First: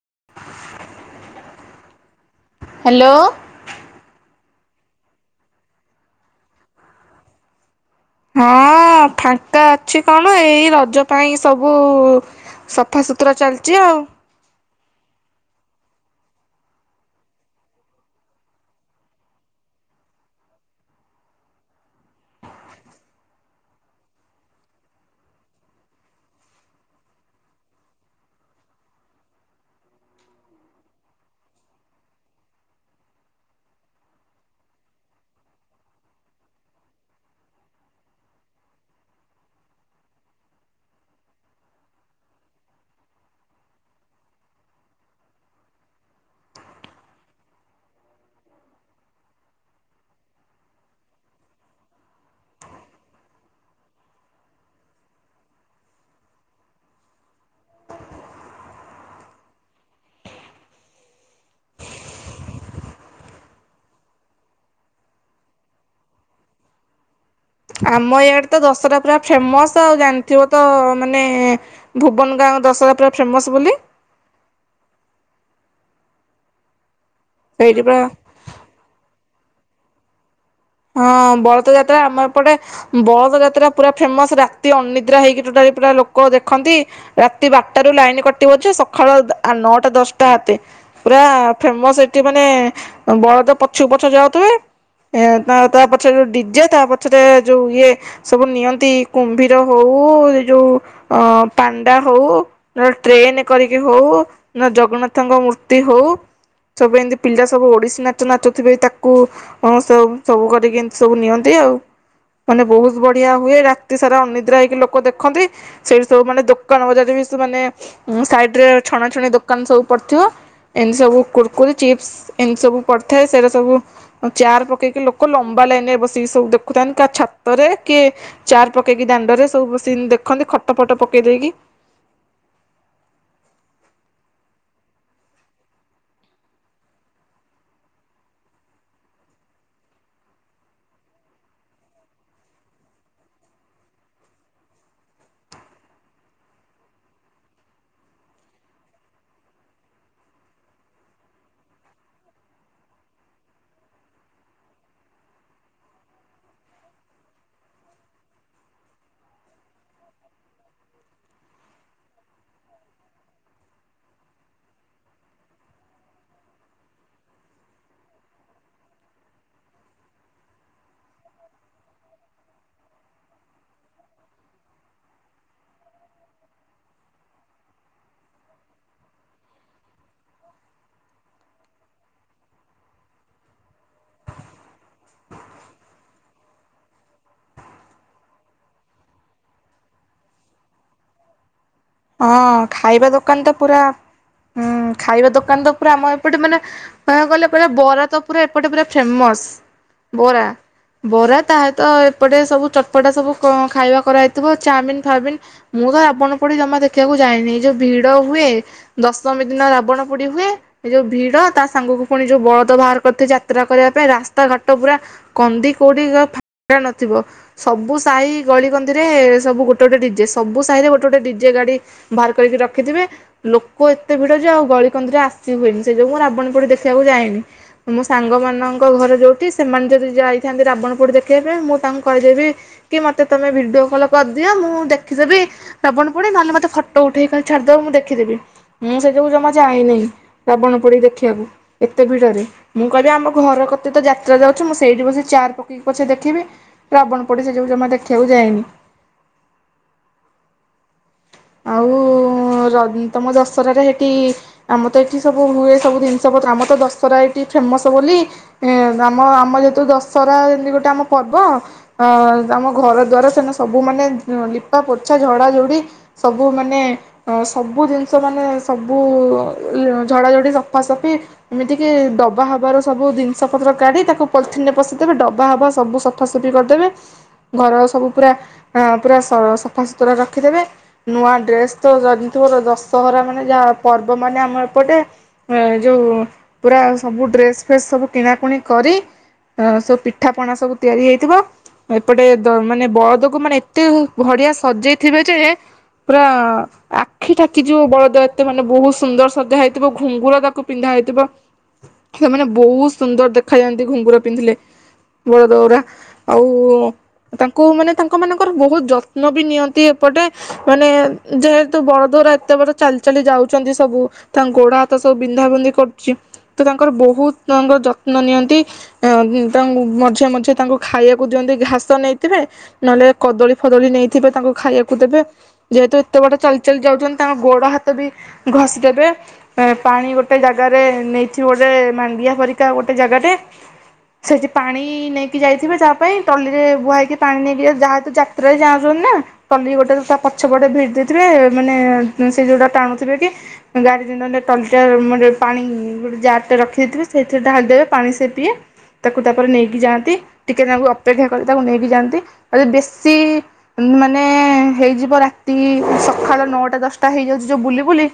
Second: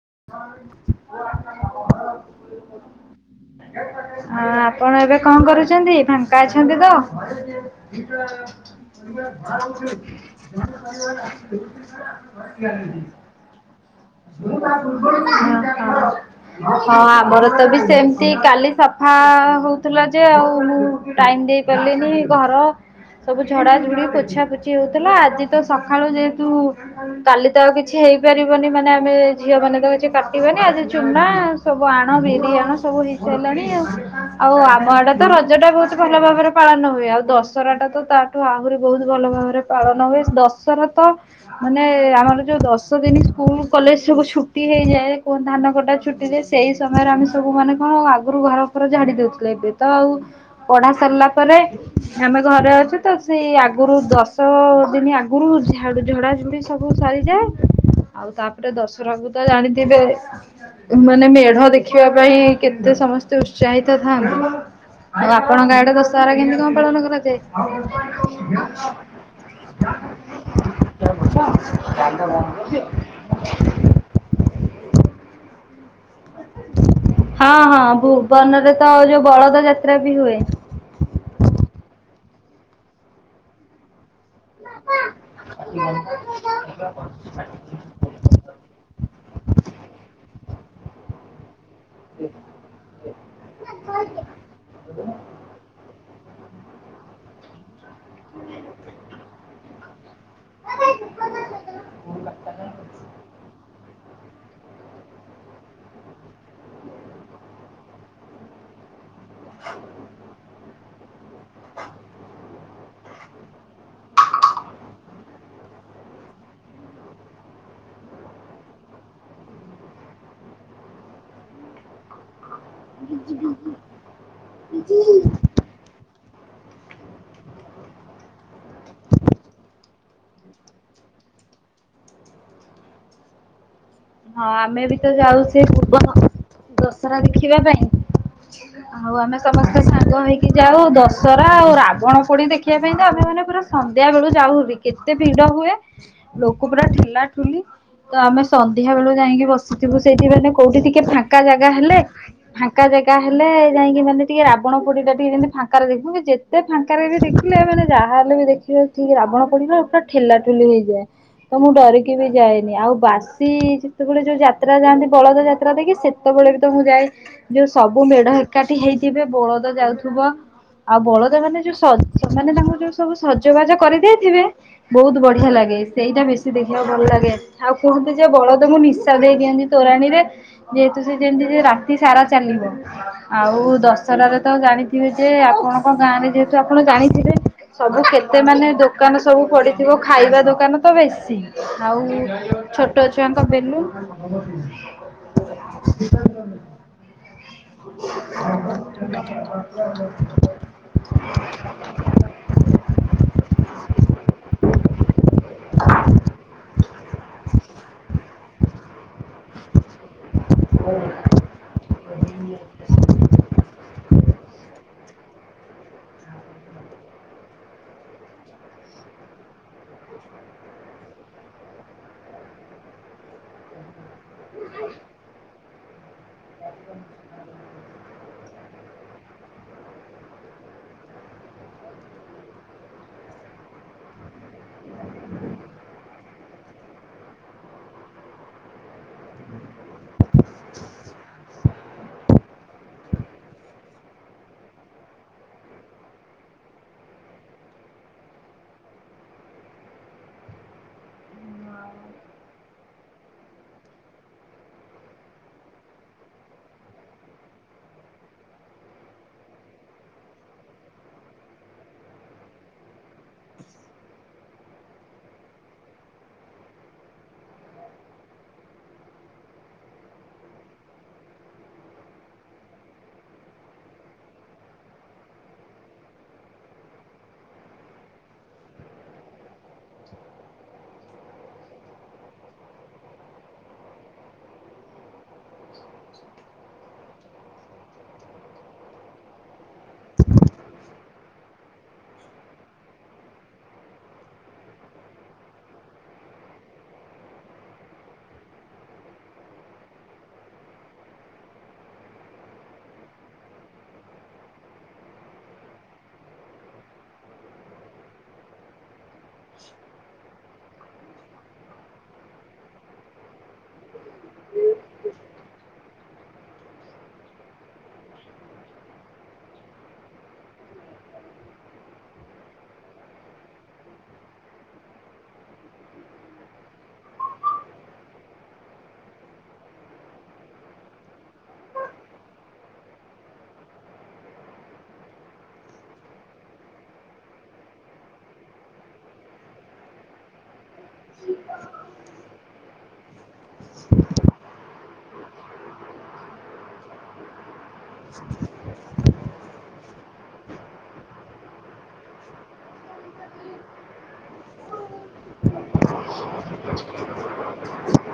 [unintelligible] Hello ହଁ ଆପଣ ଏବେ କଣ କରୁଛନ୍ତି ଫାଙ୍କା ଅଛନ୍ତି ତ ହଁ ଫାଙ୍କା ଅଛି କଣ ଏଇ ରଜ ପାଇଁ ସବୁ ସଫା ସୁତୁରା ଚାଲିଛି ଆଉ। ହଁ ଆମର ତ ବି ସେମିତି କାଲି ସଫା ହଉଥିଲା ଯେ ଆଉ ମୁଁ ଟାଇମ ଦେଇ ପାରିଲିନି ଘର ସବୁ ଝଡାଝୁଡି ପୋଛା ପୋଛି ହଉଥିଲା ଆଜି ତ ସକାଳୁ ଯେହେତୁ କାଲି ତ ଆଉ କିଛି ହେଇପାରିବନି ମାନେ ଆମେ ଝିଅ ମାନେ ତ କିଛି କାଟିବେନି ଆଜି ଚୁନା ସବୁ ଆଣ ବିରି ଆଣ ସବୁ ହେଇସାରଲାଣି ଆଉ ଆଉ ଆମଟା ତ ରଜ ଟା ବହୁତ ଭଲ ଭାବରେ ପାଳନ ହୁଏ ଆଉ ଦଶହରା ଟା ତ ତାଠୁ ଆହୁରି ବହୁତ ଭଲ ଭାବରେ ପାଳନ ହୁଏ ଦଶହରା ତ ମାନେ ଆମର ଯୋଉ ଦଶ ଦିନ ସ୍କୁଲ କଲେଜ ସବୁ ଛୁଟି ହେଇଯାଏ କଣ ଧାନ କଟା ଛୁଟି ଯାଏ ସେଇ ସମୟରେ ଆମେ ସବୁ ମାନେ କଣ ଆଗରୁ ଘର ଫର ଝାଡି ଦଉଥିଲେ ଏବେ ତ ଆଉ ପଢା ସାରିଲା ପରେ ଆମେ ଘରେ ଅଛୁ ତ ସେଇ ଆଗରୁ ଦଶ ଦିନ ଆଗରୁଝ ଝଡା ଝୁଡି ସବୁ ସାରିଯାଏ ଆଉ ତାପରେ ଦଶ ପ୍ରଭୁତା ଜାଣିଥିବେ ମାନେ ମେଢ ଦେଖିବା ପାଇଁ କେତେ ସମସ୍ତେ ଉତ୍ସାହିତ ଥାଆନ୍ତି ଆଉ ଆପଣଙ୍କ ଗାଡେ ଦଶହରା କେମତି କଣ ପାଳନ କରାଯାଏ। ଆମ ଇଆଡେ ତ ଦଶହରା ପୁରା ଫେମସ ଆଉ ଜାଣିଥିବ ତ ମାନେ ଭୁବନ ଗାଁ ଦଶହରା ପୁରା ଫେମସ ବୋଲି ହଁ ହଁ ସେଇଠି ପୁରା ଭୁବନରେ ତ ଯୋଉ ବଳଦ ଯାତ୍ରା ବି ହୁଏ। ହଁ ବଳଦ ଯାତ୍ରା ଆମର ଏପଟେ ବଳଦ ଯାତ୍ରା ପୁରା ଫେମସ ରାତି ଅନିଦ୍ରା ହେଇକି ପୁରା ଲୋକ ଦେଖନ୍ତି ରାତି ବାରଟାରୁୁ ଲାଇନ କଟିିବାରୁଛି ସକାଳ ନଅଟା ଦଶଟା ହାତେ ପୁରା ଫେମସ ଏଠି ମାନେ ବଳଦ ପଛକୁ ପଛ ଯାଉଥିବେ। ତା ପଛରେ ଯୋଉଁ ଡିଜେ ତା ପଛରେ ଯଉ ଇଏ ସବୁ ନିଅନ୍ତି କୁମ୍ଭୀର ହଉ ଏ ଯୋଉ ଅ ପାଣ୍ଡା ହଉ ନ ଟ୍ରେନ କରିକି ହଉ। ଜଗନ୍ନାଥଙ୍କ ମୂର୍ତ୍ତି ହଉ ସବୁ ଏମତି ପିଲା ସବୁ ଓଡିଶୀ ନା ନାଚଥିବେ ତାକୁ କୁ ସବୁ ସବୁ କରିକି ଏମିତି ସବୁ ନିଅନ୍ତି ଆଉ ମାନେ ବହୁତ ବଢିଆ ହୁଏ ରାତି ସାରା ଅନିଦ୍ରା ହେଇକି ଲୋକ ଦେଖନ୍ତି। ସେଇଠି ସବୁ ମାନେ ଦୋକାନ ବଜାର ବି ସବୁ ମାନେ ସାଇଟ ରେ ଛଣାଛଣି ଦୋକାନ ସବୁ ପଡ଼ିଥିବ ଏମିତି ସବୁ କୁୁରକୁରି ଚିପ୍ସ ଏମିତି ସବୁ ପଡିଥାଏ ସେଇଟା ସବୁ ଚାର ପକେଇକି ଲୋକ ଲାଇନ ରେ ବସିକି ସବୁ ଦେଖୁଥାନ୍ତି କ ଛାତରେ କି ଚାର ପକେଇକି ଦାଣ୍ଡରେ ସବୁ ବ ଦେଖନ୍ତି ଖଟ ଫଟ ପକେଇ ଦେଇକି ହଁ ଆମେ ବି ତ ଯାଉ ସେ ପୂବ ଦଶହରା ଦେଖିବା ପାଇଁ ଆଉ ଆମେ ସମସ୍ତେ ସାଙ୍ଗ ହେଇକି ଯାଉ ଦଶହରା ଆଉ ରାବଣ ପୋଣି ଦେଖିବା ପାଇଁ ତ ଆମେ ମାନେ ପୁରା ସନ୍ଧ୍ୟା ବେଳୁ ଯାଉନି କେତେ ଭିଡ ହୁଏ ଲୋକ ପୁରା ଠେଲାଠୁଲି ତ ଆମେ ଅଧିା ବେଳୁ ଯାଇକି ବସିଥିବୁ ସେଇଠି ମାନେ କୋଉଠି ଟିକେ ଫାଙ୍କା ଜାଗା ହେଲେ ଫାଙ୍କା ଜାଗା ହେଲେ ଯାଇକି ମାନେ ଟିକେ ରାବଣ ପୋଡିଲା ଟିକେ ଯେମିତି ଫାଙ୍କାରେ ଦେଖିବୁ ଯେତେ ଫାଙ୍କାରେ ବି ଦେଖିଲେ ମାନେ ଯାହାହେଲେ ବି ଦେଖିବେିକ ରାବଣ ପୋଡିଲ ପୁରା ଠେଲା ଠେଲି ହେଇଯାଏ ତ ମୁଁ ଡରିକି ବି ଯାଏନି ଆଉ ବାସ ଯେତେବେଳେ ଯୋଉ ଯାତ୍ରା ଯାଆନ୍ତି ବଳଦ ଯାତ୍ରା ଦେକି ସେତେବେଳେ ବି ତାମକୁ ଯାଏ ଯୋଉ ସବୁ ମେଢ ଏକାଠି ହେଇଥିବେ ବଳଦ ଯାଉଥିବ ଆଉ ବଳଦ ମାନେ ଯୋଉ ସଜ ମାନେ ତାଙ୍କୁ ଯୋଉ ସବୁ ସଜବାଜ କରିଦେଇଥିବେ ବହୁତ ବଢିଆ ଲାଗେ ସେଇଟା ବେଶୀ ଦେଖିବାକୁ ଭଲ ଲାଗେ ଆଉ କୁହୁ ଯେ ବଳଦେବ ନିଶା ଦେଇ ଦିଅନ୍ତି ତୋରାଣୀରେ ଯେହେତୁ ସେ ଯେମତି ଯେ ରାତି ସାରା ଚାଲିବ ଆଉ ଦଶହରାରେ ତ ଜାଣିଥିବେ ଯେ ଆପଣଙ୍କ ଗାଁ ରେ ଯେହେତୁ ଆପଣ ଜାଣିଥିବେ ସବୁ କେତେ ମାନେ ଦୋକାନ ସବୁ ପଡିଥିବ ଖାଇବା ଦୋକାନ ତ ବେଶୀ ଆଉ ହଁ ଛୋଟ ଖାଇବା ଦୋକାନ ଛୁଆଙ୍କ ତ ବେଲୁନ ପୁରାଁ ଖାଇବା ଦୋକାନ ତ ପୁରା ଆମ ଏପଟେ ମାନେ କିବାକୁ ଗଲେ ପୁର ବରା ତ ପୁରା ଏପଟେ ପୁର ଫେମସ ବରା ବରା ତା ସତ ଏପଟେ ସବୁ ଚଟପଟା ସବୁ ଖାଇବା କରାହେଇଥିବ ଚାଉମିନ ଫମିିନ ମୁଁ ତ ଆବଣ ପଡି ଜମା ଦେଖିବାକୁ ଯାଇନି ଯୋଉ ଭିଡ ହୁଏ ଦଶମ ଦିନ ବଣ ପୋଡି ହୁଏ ଏ ଯୋଉ ଭିଡ ତା ସାଙ୍ଗକୁ ପୁଣି ଯୋଉ ବଳଦ ବାହାର କରିଥା ଯାତ୍ରା କରିବା ପାଇଁ ରାସ୍ତାଘାଟ ପୁରା କନ୍ଦି କେଉଁଠି ଫାା ନଥିବ ସବୁ ସାହି ଗଳିକନ୍ଦିରେ ସବୁ ଗୋଟେ ଗୋଟେ ଡିଜେ ସବୁ ସାହିରେ ଗୋଟେ ଗୋଟେ ଡିଜେ ଗାଡ଼ି ବାହାର କରିକି ରଖିଥିବେ ଲୋକ ଏତେିଟରେ ଆଉ ଗଳନ୍ଦରେ ଆସ କି ହୁଏନି ସେ ଯଉୁ ମୁଁ ରାବଣ ପୋଡି ଦେଖିବାକୁ ଯାଇନି ମୋ ସାଙ୍ଗ ମାନଙ୍କ ଘରେ ଯୋଉଠି ସେମାନେ ଯଦି ଯାଇଥାନ୍ତି ରାବଣପୋଡି ଦେଖିବା ପାଇଁ ମୁଁ ତାଙ୍କୁ କହିଦେବି କି ମତେ ତମେ ଭିଡିଓ କଲ କରିଦିଅ ମୁଁ ଦେଖିଦେବି ରାବଣ ପୋଡି ନହେଲେ ମତେ ଫଟୋ ଉଠେଇ ଛାଡିଦବ ମୁଁ ଦେଖିଦେବି ମୁଁ ସେ ଯବୁ ଜମା ଯାଏନହିଁ ରାବଣ ପୋଡିି ଦେଖିବାକୁ ଏତେ ଭିଡରେ ମୁଁ କହିବି ଆମ ଘର କେତେ ତ ଯାତ୍ରା ଯାଉଛି ମୁଁ ସେଇଠି ବସି ଚାର ପକେଇକି ପଛେ ଦେଖିବି ରାବଣ ପୋଡି ସେ ଯବୁ ଜମା ଦେଖିବାକୁ ଯାଏନି। ଆଉ ର ତମ ଦଶରାରେ ହେଟି ଆମର ତ ଏଠି ସବୁ ହୁଏ ସବୁ ଜିନିଷ ପତ୍ର ଆମର ତ ଦଶରା ଏଠି ଫେମସ ବୋଲି ଏ ଆମ ଆମ ଯେହେତୁ ଦଶରା ଯେମିତି ଗୋଟେ ଆମ ପର୍ବ ଅ ଆମ ଘର ଦ୍ଵାରା ସେମାନେ ସବୁ ମାନେ ଲିପା ପୋଛା ଝଡା ଝଡି। ସବୁ ମାନେ ସବୁ ଜିନିଷ ମାନେ ସବୁ ଝଡ଼ାଝଡ଼ି ସଫାସଫି ଏମିତିକି ଡବା ହବାର ସବୁ ଜିନିଷ ପତ୍ର କାଢ଼ି ତାକୁ ପଲିଥିନରେ ପଶିଦେବେ ଡବା ହବା ସବୁ ସଫାସଫି କରିଦେବେ ଘର ସବୁ ପୁରା ପୁରା ସଫାସୁତୁରା ରଖିଦେବେ। ନୂଆ ଡ୍ରେସ ତ ଜିଦିଥିବ ଦଶହରା ମାନେ ଯାହା ପର୍ବ ମାନେ ଆମ ଏପଟେ ଏ ଯୋଉ ପୁରା ସବୁ ଡ୍ରେସ ଫ୍ରେସ ସବୁ କିଣାକୁଣି କରି ସବୁ ପିଠା ପଣା ସବୁ ତିଆରି ହେଇଥିବ ଏପଟେ ମାନେ ବଳଦକୁ ମାନେ ଏତେ ଭଡିଆ ସଜେଇଥିବେ ଯେ। ପୁରା ଆଖି ଠାକିଯିବ ବଳଦ ଏତେ ମାନେ ବହୁତ ସୁନ୍ଦର ସଜା ହେଇଥିବ ଘୁଙ୍ଗୁର ତାକୁ ପିନ୍ଧା ହେଇଥିବ ସେମାନେ ବହୁତ ସୁନ୍ଦର ଦେଖାଯାଆନ୍ତି ଘୁଙ୍ଗୁର ପିନ୍ଧିଲେ ବଳଦ ଗୁରା ଆଉ ତାଙ୍କୁ ମାନେ ତାଙ୍କ ମାନଙ୍କର ବହୁତ ଯ ତ୍ନ ବି ନିଅନ୍ତି ଏପଟେ। ମାନେ ଯେହେତୁ ବଳଦ ଗୁରା ଏତେ ବଡ ଚାଲି ଚାଲି ଯାଉ ଛନ୍ତି ସବୁ ତାଙ୍କ ଗୋଡ ହାତ ସବୁ ବିନ୍ଧା ବିନ୍ଧି କ ତ ତାଙ୍କର ବହୁତ ତାଙ୍କର ଯତ୍ନ ନିଅନ୍ତି ତାଙ୍କୁ ମଝିରେ ମଝିରେ ତାଙ୍କୁ ଖାଇବାକୁ ଦିଅନ୍ତି ଘାସ ନେଇଥିବେ ନହେଲେ କଦଳୀ ଫଦଳୀ ନେଇଥିବେ ତାଙ୍କୁ ଖାଇବାକୁ ଦେବେ। ଯେହେତୁ ଏତେ ବାଟ ଚାଲି ଚାଲି ଯାଉଛନ୍ତି ତାଙ୍କ ଗୋଡ ହାତ ବି ଘଷି ଦେବେ ପାଣି ଗୋଟେ ଜାଗାରେ ନେଇଥିବ ଗୋଟେ ମାଣ୍ଡିଆ ପରିକା ଗୋଟେ ଜାଗାରେ ସେଇଠି ପାଣି ନେଇକି ଯାଇଥିବେ ତା ପାଇଁ ଟଲିରେ ବୁହାଇକି ପାଣି ନେଇକି ଯାହତୁ ଯାତ୍ରାରେ ଯାଉଛନ୍ତି ନା ଟଲି ଗୋଟେ ତା। ଗୋଟେ ପେଟେ ଭିଡି ଦେଇଥିବେ ମାନେ ସେ ଯୋଉଟା ଟାଣୁଥିବେ କି ଗାଡି ଜାର ଟଲି ଟା ପାଣି ଗୋଟେ ଯାର ଟେ ରଖି ଦେଇଥିବେ ସେଇଥିରେ ଢାଳି ଦବେ ପାଣି ସେ ପିଏ ତାକୁ ତାପରେ ନେଇ। ଯାଆନ୍ତି ଟିକେ ତାଙ୍କୁ ଅପେକ୍ଷା କରି ତାକୁ ନେଇକି ଯାଆନ୍ତି ବେଶୀ ମାନେ ହେଇଯିବ ରାତି। ତି ସକାଳ ନଅଟା ଦଶଟା ହେଇଯାଉଛି ଯୋଉ ବୁଲି ବୁଲି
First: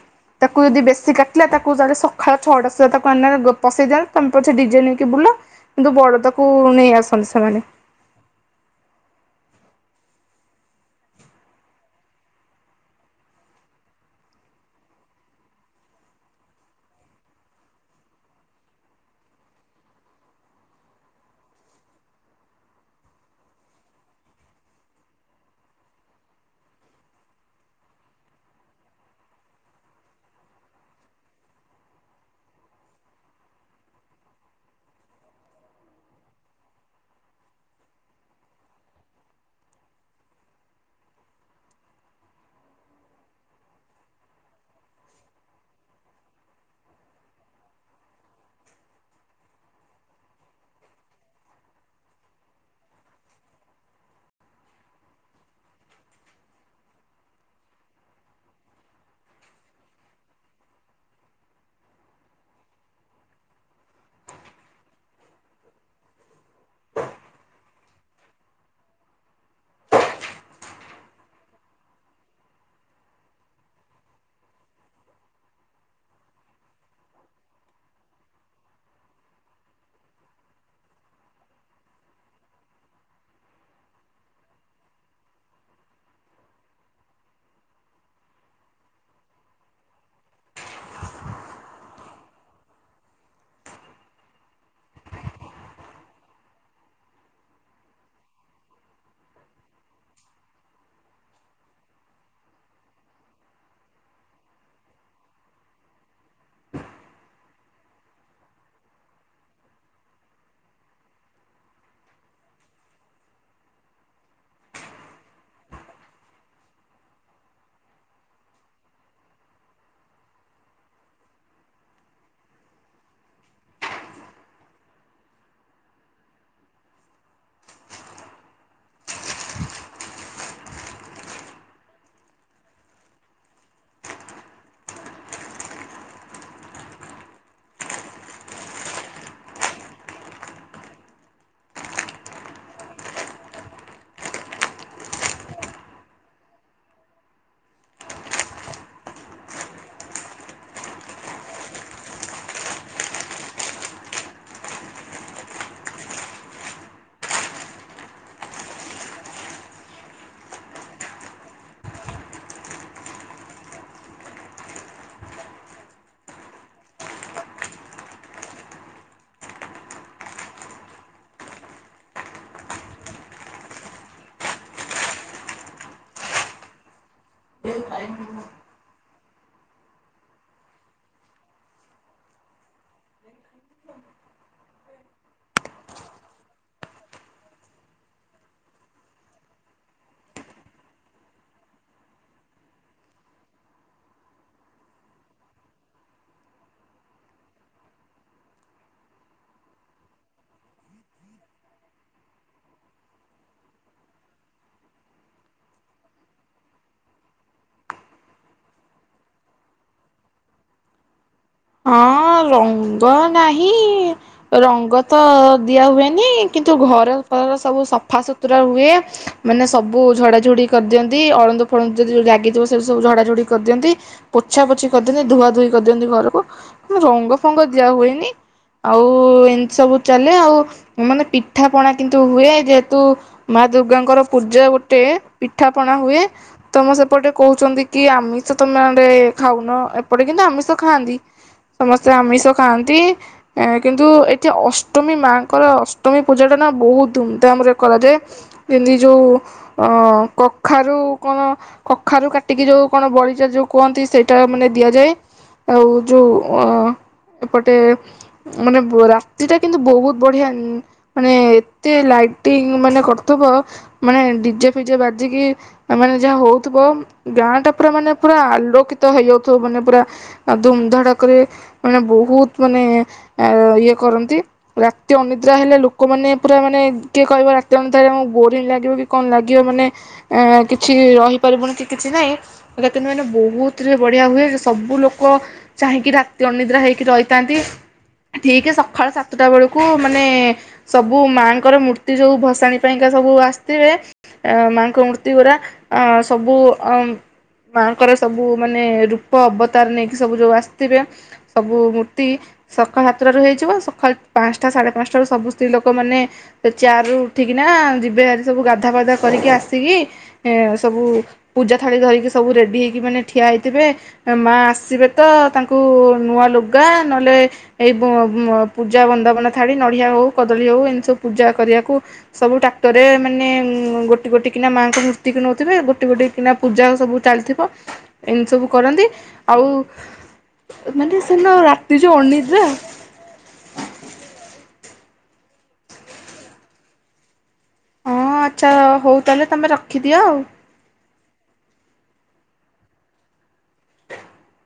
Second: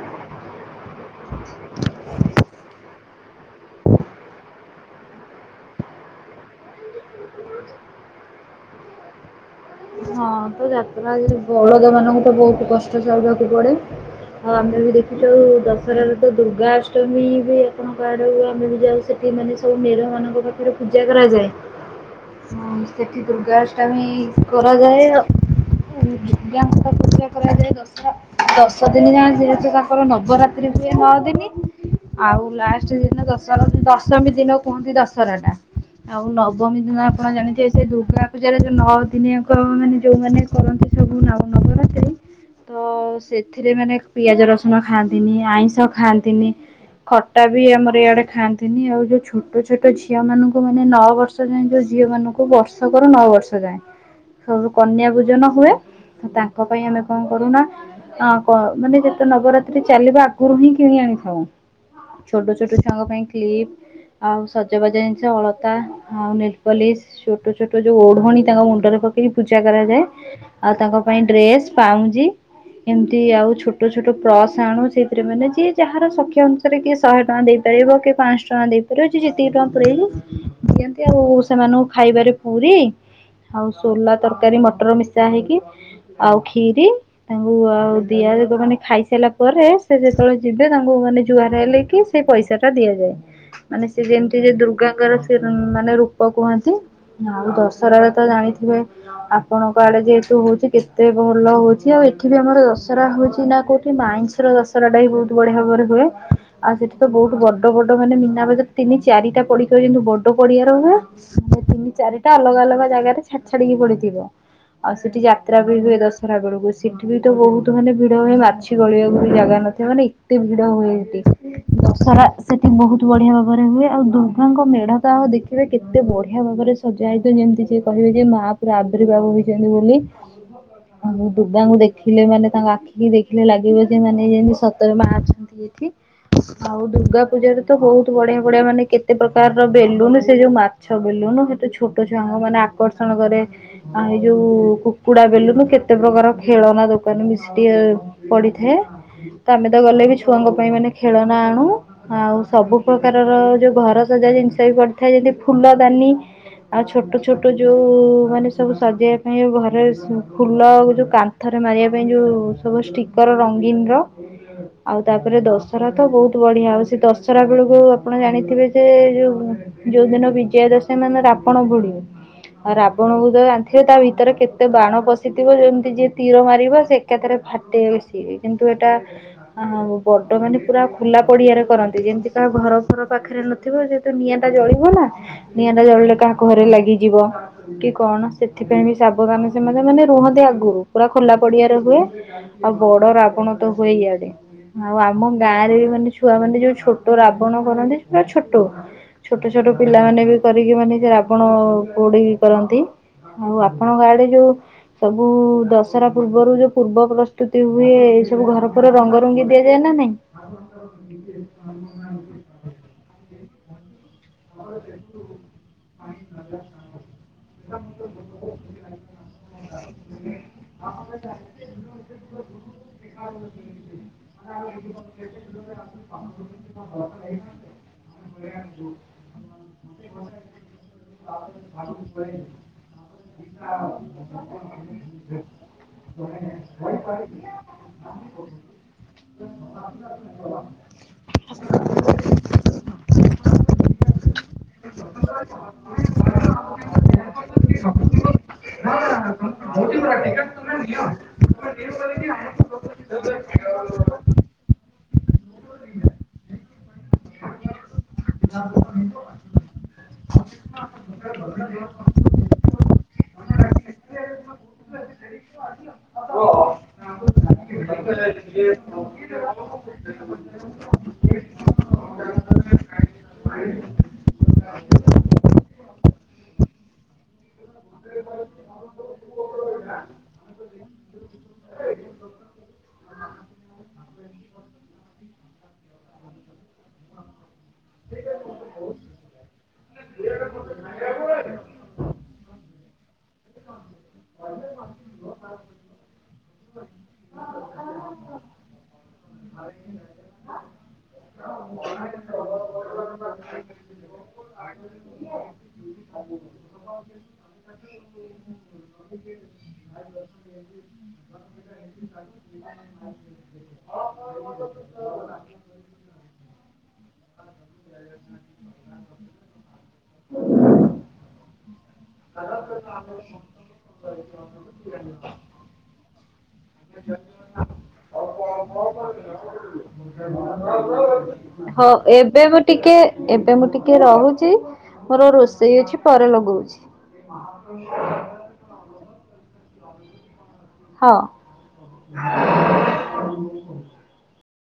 ତାକୁ ଯଦି ବେଶୀ କାଟିଲା ତାକୁ ତାଲେ ସକାଳ ଛଅଟା ସୁଦ୍ଧା ତାକୁ ଆଣିନା ଗ ପସେଇ ଦିଅନ୍ତ ତମେ ପଛେ ଡିଜେ ନେଇକି ବୁଲ କିନ୍ତୁ ବଡ ତାକୁ ନେଇ ଆସନ୍ତି ସେମାନେ। ହଁ ତ ଯାତ୍ରା ରେ ବଳଦ ମାନଙ୍କୁ ତ ବହୁତ କଷ୍ଟ ସହିବାକୁ ପଡେ ଆଉ ଆମେ ବି ଦେଖିଥାଉ ଦଶରାରେ ତ ଦୁର୍ଗାଷ୍ଟମୀ ବି ଆପଣଙ୍କ ଆଡେ ଆମେ ବି ଯାଉ ସେଠି ମାନେ ସବୁ ମେଡ ମାନଙ୍କ ପାଖରେ ପୂଜା କରାଯାଏ ସେଠି ଦୁର୍ଗାଷ୍ଟମୀ। କରାଯାଏ ଦୁର୍ଗାଙ୍କୁ ତ ପୂଜା କରାଯାଏ ଦଶହରା ଦଶ ଦିନ ଯାକ ଯେହେତୁ ତାଙ୍କର ନବରାତ୍ରି ହୁଏ ନଅ ଦିନ ଆଉ ଲାଷ୍ଟ ଦିନ ଦଶହରା ଦଶମୀ ଦିନ କୁହନ୍ତି ଦଶହରା ଟା ଆଉ ନବମୀ ଦିନ ଆପଣ ଜାଣିଥିବେ ସେ ଦୁର୍ଗା ପୂଜାରେ ଯଉ ନଅ ଦିନିଆ। କ ମାନେ ଯୋଉମାନେ କରନ୍ତି ସବୁ ନବରାତ୍ରି ତ ସେଥିରେ ମାନେ ପିଆଜ ରସୁଣ ଖାଆନ୍ତିନି ଆଇଁଷ ଖାଆନ୍ତିନି ଖଟା ବି ଆମର ଇଆଡେ ଖାଆନ୍ତିନି ଆଉ ଯୋଉ ଛୋଟ ଛୋଟ ଝିଅ ମାନଙ୍କୁ ମାନେ ନଅ ବର୍ଷ ଯାଏ ଯୋଉ ଝିଅ ମାନଙ୍କୁ ବର୍ଷକରୁ ନଅ ବର୍ଷ ଯାଏ। ସୁବୁ କନ୍ୟା ପୂଜନ ହୁଏ ତାଙ୍କ ପାଇଁ ଆମେ କଣ କରୁନା ମାନେ ଯେବେ ନବରାତ୍ରି ଚାଲିବା ଆଗରୁ ହିଁ କିଣି ଆଣିଥାଉ ଛୋଟ ଛୋଟ ଛୁଆଙ୍କ ପାଇଁ କ୍ଲିପ ଆଉ ସଜବାଜା ଜିନିଷ ଅଳତା ଆଉ ନେଲପଲିସ ଛୋଟ ଛୋଟ ଯୋଉ ଓଢଣୀ ତାଙ୍କ ମୁଣ୍ଡରେ ପକେଇି। ପୂଜା କରାଯାଏ ଆଉ ତାଙ୍କ ପାଇଁ ଡ୍ରେସ ପାଉଁଜି ଏମିତି ଆଉ ଛୋଟ ଛୋଟ ପ୍ରସ ଆଣୁ ସେଇଥିରେ ମାନେ ଯିଏ ଯାହାର ସଖ୍ୟ ଅନୁସାରେ କି ଶହେ ଟଙ୍କା ଦେଇପାରିବ କି ପାଆଁଶ ଟଙ୍କା ଦେଇପାରିବ ଯେତିକି ଟଙ୍କା ପୁରାଇ ଦିଅନ୍ତି ଆଉ ସେମାନଙ୍କୁ ଖାଇବାରେ ପୁରୀ ଆଉ ସୋଲା ତରକାରୀ ମଟର ମିଶା ହେଇକି ଆଉ ଖିରି ତାଙ୍କୁ ଆଉ ଦିଆ ମାନେ ଖାଇସାରିଲା ପରେ। ସେ ଯେତେବେଳେ ଯିବେ ତାଙ୍କୁ ମାନେ ଜୁଆର ହେଲେ କି ସେଇ ପଇସା ଟା ଦିଆଯାଏ ମାନେ ସେ ଯେମିତି ଯେ ଦୁର୍ଗାଙ୍କର ସେ ମାନେ ରୂପ କୁହନ୍ତି ଆଉ ଦଶହରାରେ ତ ଜାଣିଥିବେ। ଆପଣଙ୍କ ଆଡେ ଯେହେତୁ ହଉଛି କେତେ ଭଲ ହଉଛି ଆଉ ଏଠି ବି ଆମର ଦଶରା ହଉଛି ନା କୋଉଠି ମାଇଁଶ ର ଦଶରା ଟା ହି ବହୁତ ବଢିଆ ଭାବରେ ହୁଏ ଆଉ ସେଠି ତ ବହୁତ ବଡ ବଡ ମାନେ ମିନା ବଜର ତିନି ଚାରିଟା ପଡି କି ଯେମିତି ବଡ ପଡିଆର ହୁଏ ତିନି ଚାରିଟା ଅଲଗା ଅଲଗ ଜାଗାରେ ଛାଡ। ଛାିଡି ଛାଡ଼ିକି ପଡିଥିବ ଆଉ ସେଠି ଯାତ୍ରା ବି ହୁଏ ଦଶହରା ବେଳକୁ ସେଠି ବି ତ ବହୁତ ମାନେ ଭିଡ ହୁଏ ମାଛି ଗଳିବାକୁ ବି ଜାଗା ନିବ ମାନେ ଏତେ ଭିଡ ହୁଏ ସେଠି ଦଶହରା ସେଠି ବହୁତ ବଢିଆ ଭାବରେ ହୁଏ ଆଉ ଦୁର୍ଗାଙ୍କ ମେଢା ତ ଆଉ ଦେଖିବେ କେତେ ବଢିଆ ଭାବରେ ସଜା ହେଇଥିବ ଯେମିତି କହିବେ ଯେ ମା ପୁର ଅବ୍ରିଭାବ ହେଇଛନ୍ତି ବୋଲି ଆଉ ଦୁର୍ଗାଙ୍କୁ ଦେଖିଲେ ମାନେ ତାଙ୍କ ଆଖି ଦେଖିଲେ ଲାଗିବ ଯେ ମାନେ ଯେମତି ସତରେ ମା ଅଛନ୍ତି ଏଠି ଆଉ ଦୁର୍ଗା ପୂଜାରେ ତ ବହୁତ ବଢିଆ ବଢିଆ ମାନେ କେତେ ପ୍ରକାରର ବେଲୁନ ସେ ଯୋଉ ମାଛ ବେଲୁନ ସେତ ଛୋଟ ଛୁଆଙ୍କ ମାନେ ଆକର୍ଷଣ। କରେ ଆ ଏଇ ଯୋଉ କୁକୁଡା ବେଲୁନୁ କେତେ ପ୍ରକାର ଖେଳନା ଦୋକାନ ବି ସେଠି ପଡିଥାଏ ତ ଆମେ ତ ଗଲେ ବି ଛୁଆଙ୍କ ପାଇଁ ମାନେ ଖେଳନା ଆଣୁ ଆଉ ସବୁ ପ୍ରକାରର ଯୋଉ ଘର ସଜା ଜିନିଷ ବି ପଡିଥାଏ ଯେମିତି ଫୁଲ ଦାନି ଆଉ ଛୋଟ ଛୋଟ। ଯୋଉ ମାନେ ସବୁ ସଜେଇବା ପାଇଁ ଘରେ ଫୁଲ ଯୋଉ କାନ୍ଥରେ ମାରିବା ପାଇଁ ଯୋଉ ସବୁ ଷ୍ଟିକର ରଙ୍ଗୀନ ର ଆଉ ତାପରେ ଦଶହରା ତ ବହୁତ ବଢିଆ ଆଉ ସେ ଦଶରା ବେଳକୁ ଆପଣ ଜାଣିଥିବେ ଯେ ଯୋଉ ଯୋଉ ଦିନ ବିଜୟା ଦଶମି ମାନେ ରାବଣ ପୋଡ଼ି। ଆଉ ରାବଣକୁ ତ ଜାଣିଥିବେ ତା ଭିତରେ କେତେ ବାଣ ପଶିଥିବ ଯେମିତି ଯିଏ ତୀର ମାରିବ ସେ ଏକା ଥରେ ଫାଟେ ବେଶ କିନ୍ତୁ ଏଇଟା। ଆଉ ବଡ ମାନେ ପୁରା ଖୋଲା ପଡିଆରେ କରନ୍ତି ଯେମିତି କାହା ଘର ଫର ପାଖରେ ନଥିବ ଯେହେତୁ ନିଆଁ ଟା ଜଳିବ ନା ନିଆଁ ଟା ଜଳିଲେ କାହା ଘରେ ଲାଗିଯିବ। କି କଣ ସେଥିପାଇଁ ବି ସାବଧାନ ସେମାନେ ମାନେ ରୁହନ୍ତି ଆଗରୁ ପୁରା ଖୋଲା ପଡିଆରେ ହୁଏ ଆଉ ବଡ ରାବଣ ତ ହୁଏ ଇଆଡେ ଆଉ ଆମ ଗାଁ ରେ ବି ମାନେ ଛୁଆ ମାନେ ଯୋଉ ଛୋଟ ରାବଣ କରନ୍ତି ପୁରା ଛୋଟ ଛୋଟ ଛୋଟ ପିଲାମାନୋନେ ବି କରିକି ମାନେ ସେ ରାବଣ ପୋଡି। କରନ୍ତି ଆଉ ଆପଣଙ୍କ ଆଡେ ଯୋଉ ସବୁ ଦଶରା ପୂର୍ବରୁ ଯୋଉ ପୂର୍ବ ପ୍ରସ୍ତୁତି ହୁଏ ଏ ସବୁ ଘର ଫର ରଙ୍ଗ ରୁଙ୍ଗୀ ଦିଆଯାଏ ନା ନାଇଁ। ହଁ ରଙ୍ଗ ନାହିଁ। କି। ରଙ୍ଗ ତ ଦିଆ ହୁଏନି କିନ୍ତୁ ଘର ଫର ସବୁ ସଫା ସୁୁତୁରା ହୁଏ ମାନେ ସବୁ ଝଡାଝଡି କରିଦିଅନ୍ତି ଅଳନ୍ଦୁ ଫଳନ୍ଦୁ ଯଦି ଲାଗିଥିବ ସେୁ ସବୁ ଝଡାଝଡି କରିଦିଅନ୍ତି ପୋଛା ପୋଛି କରିଦିଅନ୍ତି ଧୁଆ ଧୁୋଇ କରିଦିଅନ୍ତି ଘରକୁ। ରଙ୍ଗ ଫଙ୍ଗ ଦିଆ ହୁଏନି ଆଉ। ସବୁ ଚାଲେ ଆଉ ମାନେ ପିଠା ପଣା କିନ୍ତୁ ହୁଏ ଯେହେତୁ ମା ଦୁର୍ଗାଙ୍କର ପୂଜା ଗୋଟେ ପିଠା ପଣା। ହୁଏ ତମ ସେପଟେ କହୁଛନ୍ତି କି ଆମିଷ ତମେ ଆଡେ ଖାଉନ ଏପଟେ କିନ୍ତୁ ଆମିଷ ଖାଆନ୍ତି। ସମସ୍ତେ ଆମିଷ ଖାଆନ୍ତି କିନ୍ତୁ ଏଠି ଅଷ୍ଟମୀ ମାଙ୍କର ଅଷ୍ଟମୀ ପୂଜାଟା ନା ବହୁତ ଧୁମଧାମ ରେ କରାଯାଏ ଯେମିତି ଯୋଉ କଖାରୁ କଣ କଖାରୁ କାଟିକି ଯୋଉ କଣ ବଳିଚା ଯୋଉ କୁହନ୍ତି ସେଇଟା ମାନେ ଦିଆଯାଏ ଆଉ। ଯେଉ ଅ। ଏପଟେ ମାନେ ରାତି ଟା କିନ୍ତୁ ବହୁତ ବଢିଆ ମାନେ ଏତେ ଲାଇଟିଂ ମାନେ କରଥିବ ମାନେ ଡିଜେ। ଫିଯେ ବାଜିକି। ମାନେ ଯାହା ହଉଥିବ ଗାଁ ଟା ପୁରା ମାନେ ପୁରା ଆଲୋକିତ ହେଇଯାଉଥିବ ମାନେ ପୁରା ଧଡ଼କରେ ମାନେ ବହୁତ ମାନେ ଇଏ କରନ୍ତି ରାତି ଅନିଦ୍ରା ହେଲେ ଲୋକମାନୋନେ ପୁରା ମାନେ କିଏ କହିବ ରାତି ଅନଦ୍ରା ହେଲେ ଆକୁ ବୋରିଂ ଲାଗିବ କି କଣ ଲାଗିବ ମାନେ କିଛି ରହିପାରିବୁନି କି କିଛି ନହିଁ କିନ୍ତୁ ମାନେ ବହୁତ ବଢିଆ ହୁଏ କି ସବୁ ଲୋକ ଚାହିଁକି ରାତି ଅନିଦ୍ରା ହେଇକି ରହିଥାନ୍ତି ଠିକ ସକାଳ ସାତଟା ବେଳକୁ ମାନେ ସବୁ ମାଙ୍କର ମୂର୍ତ୍ତି ଯୋଉ ଭସାଣି ପାଇଁକା ସବୁ ଆସିଥିବେ ମାଙ୍କ ମୂର୍ତ୍ତି ଗଡା ଅ ସବୁ ଅ ମାଙ୍କର ସବୁ ମାନେ ରୂପ ଅବତାର ନେଇକି ୁ ଆେ ସବୁ ମ ସ ହେଯ ସ ପାଞ୍ଚଟାଢ଼େ ପାଞ୍ଚାରୁ ସୁ ସ୍ତ ଲୋକ ମ ଚୁ ଉଠିକିନା ଯିବ ସବୁ ଗାଧା ପାଧା କରିକି ଆସି ସବୁ ପୂଜା ଥାଳି ଧିକି ସବୁ ରେ ହେକି ମାନେ ଠିଆ ହେଥିବେ ମା ଆସେ ତ ତାଙ୍କୁ ନୂଆ ଲୁଗା ନହେଲେ ଏଇ ପୂଜା ବନ୍ଦାବନ ଥାାଡ଼ି ନଡ଼ିଆ ହେଉ କଦଳୀ ହଉ ଏନି ସବୁ ପୂଜା କରିବାକୁ ସବୁ ଟ୍ରାକ୍ଟରରେ ମାନେ ଗୋଟିେ ଗୋଟ କିନା ମାଆଙ୍କ ମୂର୍ତ୍ତିକୁ ନେଉଥିବେ ଗୋଟେ ଗୋଟ କିନା ପୂଜା ସବୁ ଚାଲିଥିବ ଏମିତି ସବୁ କରନ୍ତି ଆଉ ମାନେ ସେଦିନ ହଁ ରାତି ଯେଉଁ ଏବେ ମୁଁ ଅନିଦ୍ରା ଟିକେ ଏବେ ମୁଁ ଟିକେ ରହୁଛି। ମୋର ରୋଷେଇ ଅଛି ପରେ ଲଗଉଛି। ହଁ ଆଚ୍ଛା ହଉ ତାହେଲେ ତମେ ରଖ ରଖିଦିଅ ଆଉ। ହଁ।